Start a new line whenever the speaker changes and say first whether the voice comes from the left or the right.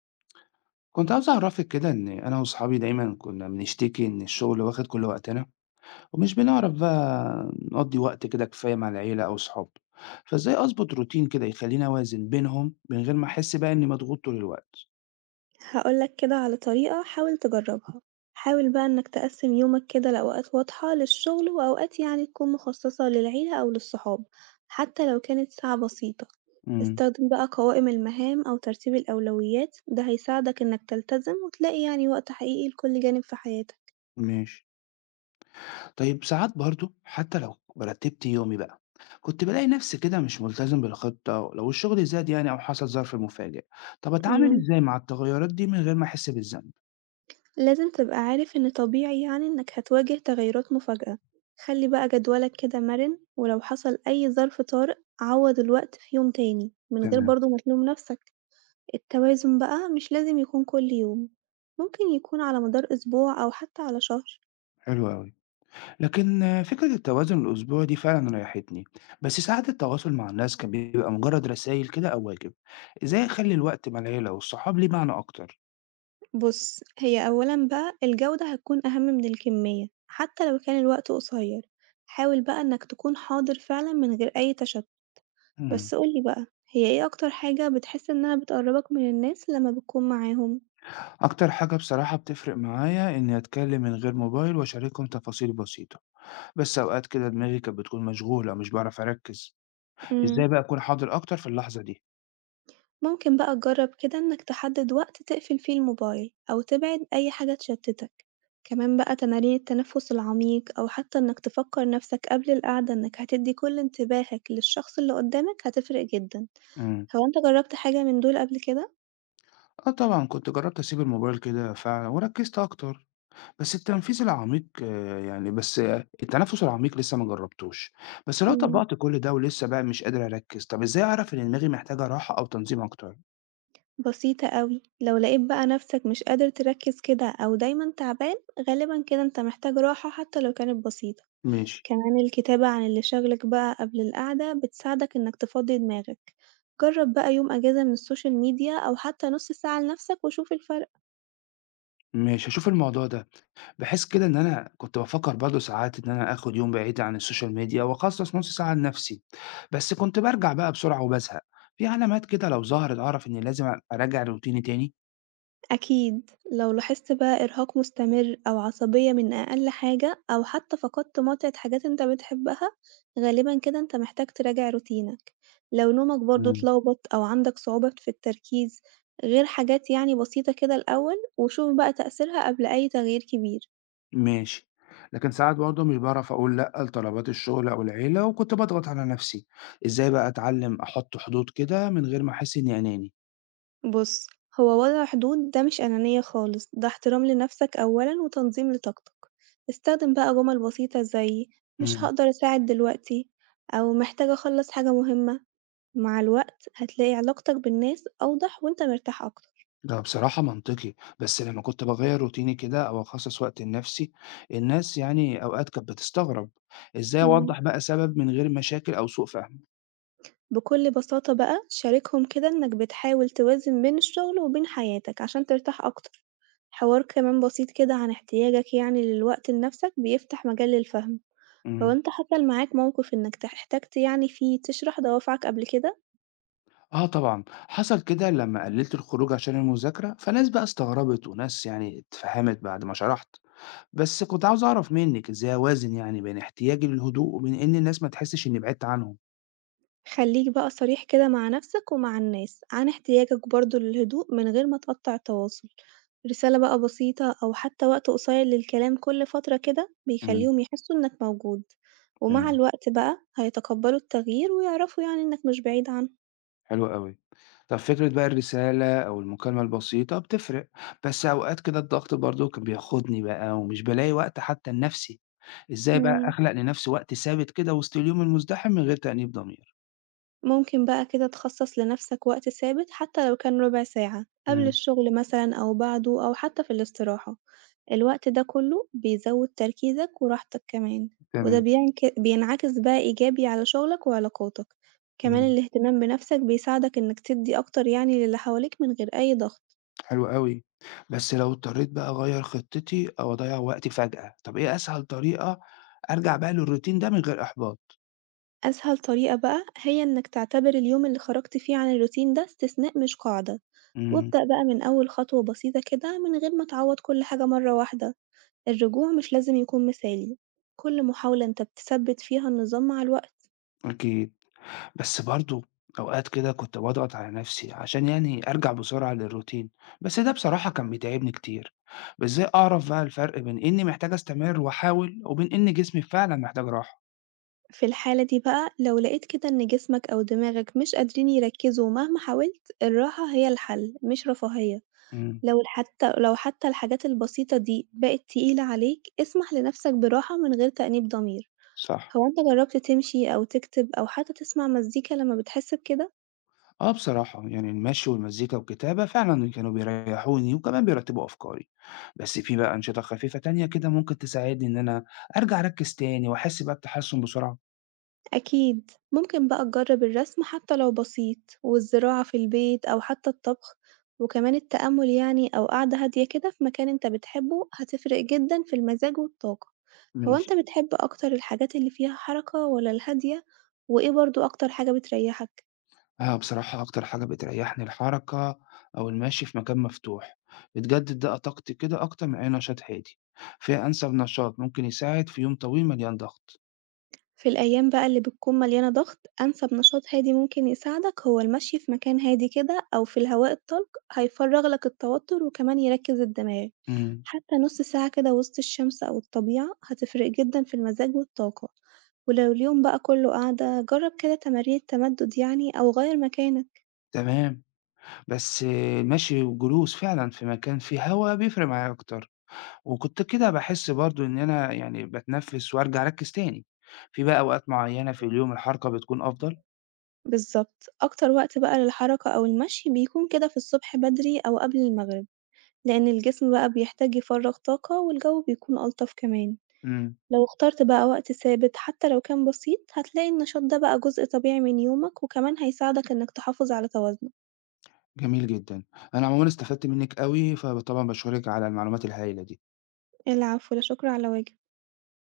left: كنت عاوز أعرفِك كده إن أنا وصحابي دايمًا كنا بنشتكي إن الشغل واخد كل وقتنا، ومش بنعرف بقى نقضّي وقت كده كفاية مع العيلة أو الصحاب، فإزاي أضبط روتين كده يخلّيني أوازن بينهم من غير ما أحس بقى إني مضغوط طول الوقت؟
right: هقول لك كده على طريقة حاول تجربها. حاول بقى إنك تقسم يومك كده لأوقات واضحة للشغل وأوقات يعني تكون مخصصة للعيلة أو للصحاب، حتى لو كانت ساعة بسيطة.
left: إمم،
right: استخدم بقى قوائم المهام أو ترتيب الأولويات، ده هيساعدك إنك تلتزم وتلاقي يعني وقت حقيقي لكل جانب في حياتك.
left: ماشي. طيب ساعات برضه حتى لو رتّبت يومي بقى، كنت بالاقي نفسي كده مش ملتزم بالخطة لو الشغل زاد يعني أو حصل ظرف مفاجئ، طب أتعامل
right: مم.
left: إزاي مع التغيرات دي من غير ما أحس بالذنب؟
right: لازم تبقى عارف إن طبيعي يعني إنك هتواجه تغيرات مفاجئة. خلي بقى جدولك كده مرن، ولو حصل أي ظرف طارئ عوض الوقت في يوم تاني من غير
left: تمام،
right: برضه ما تلوم نفسك. التوازن بقى مش لازم يكون كل يوم، ممكن يكون على مدار أسبوع أو حتى على شهر.
left: حلو أوي. لكن فكرة التوازن الأسبوعي دي فعلا ريحتني بس ساعات التواصل مع الناس كان بيبقى مجرد رسايل كده أو واجب إزاي أخلي الوقت مع العيلة والصحاب ليه معنى أكتر؟
right: بص، هي أولًا بقى الجودة هتكون أهم من الكمية حتى لو كان الوقت قصير، حاول بقى إنك تكون حاضر فعلًا من غير أي تشتت.
left: مم.
right: بس قولي بقى، هي إيه أكتر حاجة بتحس إنها بتقربك من الناس لما بتكون معاهم؟
left: أكتر حاجة بصراحة بتفرق معايا إني أتكلم من غير موبايل وأشاركهم تفاصيل بسيطة بس أوقات كده دماغي كانت بتكون مشغولة مش بعرف أركز
right: إمم.
left: إزاي بقى أكون حاضر أكتر في اللحظة دي؟
right: ممكن بقى تجرب كده إنك تحدد وقت تقفل فيه الموبايل أو تبعد أي حاجة تشتتك، كمان بقى تمارين التنفس العميق، أو حتى إنك تفكر نفسك قبل القعدة إنك هتدي كل انتباهك للشخص اللي قدامك هتفرق جدا.
left: مم.
right: هو أنت جربت حاجة من دول قبل كده؟
left: آه طبعا كنت جربت أسيب الموبايل كده فعلا وركزت أكتر بس التنفيذ العميق آه، يعني بس آه، التنفُّس العميق لسه ما جرّبتوش، بس لو
right: مم،
left: طبّقت كل ده ولسه بقى مش قادر أركّز، طَب إزاي أعرف إن دماغي محتاجة راحة أو تنظيم أكتر؟
right: بسيطة أوي. لو لقيت بقى نفسك مش قادر تركز كده أو دايما تعبان، غالبا كده أنت محتاج راحة حتى لو كانت بسيطة.
left: ماشي،
right: كمان الكتابة عن اللي شاغلك بقى قبل القعدة بتساعدك إنك تفضي دماغك، جرب بقى يوم أجازة من السوشيال ميديا أو حتى نص ساعة لنفسك وشوف الفرق.
left: ماشي هاشوف الموضوع ده، بحيث كده إن أنا كنت بافكّر برضه ساعات إن أنا آخُد يوم بعيد عن الSocial Media وأخصّص نُص ساعة لنَفْسي، بس كنت بارجع بقى بسرعة وبازهق، في علامات كده لو ظهرت أعرف إني لازم أراجع روتيني تاني؟
right: أكيد لو لاحظت بقى إرهاق مستمر أو عصبية من أقل حاجة أو حتى فقدت متعة حاجات أنت بتحبها، غالبا كده أنت محتاج تراجع روتينك. لو نومك برضه
left: إمم.
right: اتلخبط أو عندك صعوبة في التركيز، غير حاجات يعني بسيطة كده الأول وشوف بقى تأثيرها قبل أي تغيير كبير.
left: ماشي، لكن ساعات برضه مش باعرف أقول لأ لطلبات الشغل أو العيلة وكنت باضغط على نفسي، إزاي بقى أتعلم أحط حدود كده من غير ما أحس إني أناني؟
right: بُص، هو وضع حدود ده مش أنانية خالص، ده احترام لنفسك أولًا وتنظيم لطاقتك. استخدم بقى جمل بسيطة زي مش
left: امم.
right: هاقدر أساعد دلوقتي، أو محتاج أخلّص حاجة مهمة. مع الوقت هتلاقي علاقتك بالناس أوضح وأنت مرتاح أكتر.
left: ده بصراحة منطقي، بس لما كنت باغيّر روتيني كده أو أخصص وقت لنفسي، الناس يعني أوقات كانت بتستغرب، إزاي
right: إمم.
left: أوضّح بقى سبب من غير مشاكل أو سوء فهم؟
right: بكل بساطة بقى شاركهم كده إنك بتحاول توازن بين الشغل وبين حياتك عشان ترتاح أكتر، حوار كمان بسيط كده عن احتياجك يعني للوقت لنفسك بيفتح مجال للفهم. هو
left: امم،
right: أنت حصل معاك موقف إنك احتجت يعني فيه تشرح دوافعك قبل كده؟
left: آه طبعًا، حصل كده لما قلّلت الخروج عشان المذاكرة، فناس بقى استغربت وناس يعني اتفهمت بعد ما شرحت. بس كنت عاوز أعرف منِّك إزاي أوازن يعني بين احتياجي للهدوء وبين إن الناس ما تحسّش إنّي بعدت عنهم؟
right: خليك بقى صريح كده مع نفسك ومع الناس عن احتياجك برضه للهدوء من غير ما تقطع التواصل. رسالة بقى بسيطة أو حتى وقت قصير للكلام كل فترة كده
left: إمم،
right: بيخليهم يحسوا إنك موجود، ومع
left: تمام،
right: الوقت بقى هيتقبلوا التغيير ويعرفوا يعني إنك مش بعيد عنهم.
left: حلو أوي. طب فكرة بقى الرسالة أو المكالمة البسيطة بتفرق، بس أوقات كده الضغط برضه كان بياخدني بقى ومش بالاقي وقت حتى لنَفْسي، إزاي بقى
right: مم.
left: أخلق لنَفْسي وقت ثابت كده وسط اليوم المزدحم من غير تأنيب ضمير؟
right: ممكن بقى كده تخصص لنفسك وقت ثابت حتى لو كان ربع ساعة قبل
left: إمم،
right: الشغل مثلا أو بعده أو حتى في الاستراحة. الوقت ده كله بيزود تركيزك وراحتك كمان، وده
left: تمام،
right: بينك بينعكس بقى إيجابي على شغلك وعلاقاتك. كمان
left: إمم،
right: الاهتمام بنفسك بيساعدك إنك تدي أكتر يعني للي حواليك من غير أي ضغط.
left: حلو أوي. بس لو اضطريت بقى أغيّر خطتي أو أضيّع وقتي فجأة، طب إيه أسهل طريقة أرجع بقى للroutine ده من غير إحباط؟
right: أسهل طريقة بقى هي إنك تعتبر اليوم اللي خرجت فيه عن الروتين ده استثناء مش قاعدة،
left: إمم،
right: وابدأ بقى من أول خطوة بسيطة كده من غير ما تعوض كل حاجة مرة واحدة. الرجوع مش لازم يكون مثالي، كل محاولة إنت بتثبت فيها النظام مع الوقت.
left: أكيد، بس برضه أوقات كده كنت باضغط على نفسي عشان يعني أرجع بسرعة للروتين، بس ده بصراحة كان بيتعبني كتير، إزاي أعرف بقى الفرق بين إني محتاج أستمر وأحاول وبين إن جسمي فعلًا محتاج راحة؟
right: في الحالة دي بقى لو لقيت كده إن جسمك أو دماغك مش قادرين يركزوا مهما حاولت، الراحة هي الحل مش رفاهية.
left: إمم،
right: لو الحتى لو حتى الحاجات البسيطة دي بقت تقيلة عليك، اسمح لنفسك براحة من غير تأنيب ضمير.
left: صح،
right: هو إنت جربت تمشي أو تكتب أو حتى تسمع مزيكا لما بتحس بكده؟
left: آه بصراحة يعني المشي والمزيكا والكتابة فعلًا كانوا بيريحوني وكمان بيرتبوا أفكاري، بس في بقى أنشطة خفيفة تانية كده ممكن تساعدني إن أنا أرجع أركز تاني وأحس بقى بتحسن بسرعة؟
right: أكيد، ممكن بقى تجرب الرسم حتى لو بسيط، والزراعة في البيت أو حتى الطبخ، وكمان التأمل يعني أو قعدة هادية كده في مكان انت بتحبه هتفرق جدا في المزاج والطاقة. هو
left: ماشي.
right: انت بتحب أكتر الحاجات اللي فيها حركة ولا الهادية؟ وإيه برضه أكتر حاجة بتريحك؟
left: آه، بصراحة أكتر حاجة بتريّحني الحركة أو المشي في مكان مفتوح، بتجدد بقى طاقتي كده أكتر من أي نشاط هادي، فهي أنسب نشاط ممكن يساعد في يوم طويل مليان ضغط.
right: في الأيام بقى اللي بتكون مليانة ضغط، أنسب نشاط هادي ممكن يساعدك هو المشي في مكان هادي كده أو في الهواء الطلق، هيفرغ لك التوتر وكمان يركز الدماغ.
left: إمم،
right: حتى نص ساعة كده وسط الشمس أو الطبيعة هتفرق جدا في المزاج والطاقة. ولو اليوم بقى كله قعدة، جرب كده تمارين تمدد يعني أو غير مكانك.
left: تمام، بس المشي والجلوس فعلًا في مكان فيه هوا بيفرق معايا أكتر، وكنت كده باحس برضه إن أنا يعني باتنفّس وأرجع أركّز تاني. في بقى أوقات معيّنة في اليوم الحركة بتكون أفضل؟
right: بالظبط أكتر وقت بقى للحركة أو المشي بيكون كده في الصبح بدري أو قبل المغرب، لأن الجسم بقى بيحتاج يفرغ طاقة والجو بيكون ألطف كمان.
left: إمم،
right: لو اخترت بقى وقت ثابت حتى لو كان بسيط، هتلاقي النشاط ده بقى جزء طبيعي من يومك وكمان هيساعدك إنك تحافظ على توازنك.
left: جميل جدًا، أنا عمومًا استفدت منِّك أوي، فطبعًا باشكرِك على المعلومات الهايلة دي.
right: العفو، لا شكر على واجب.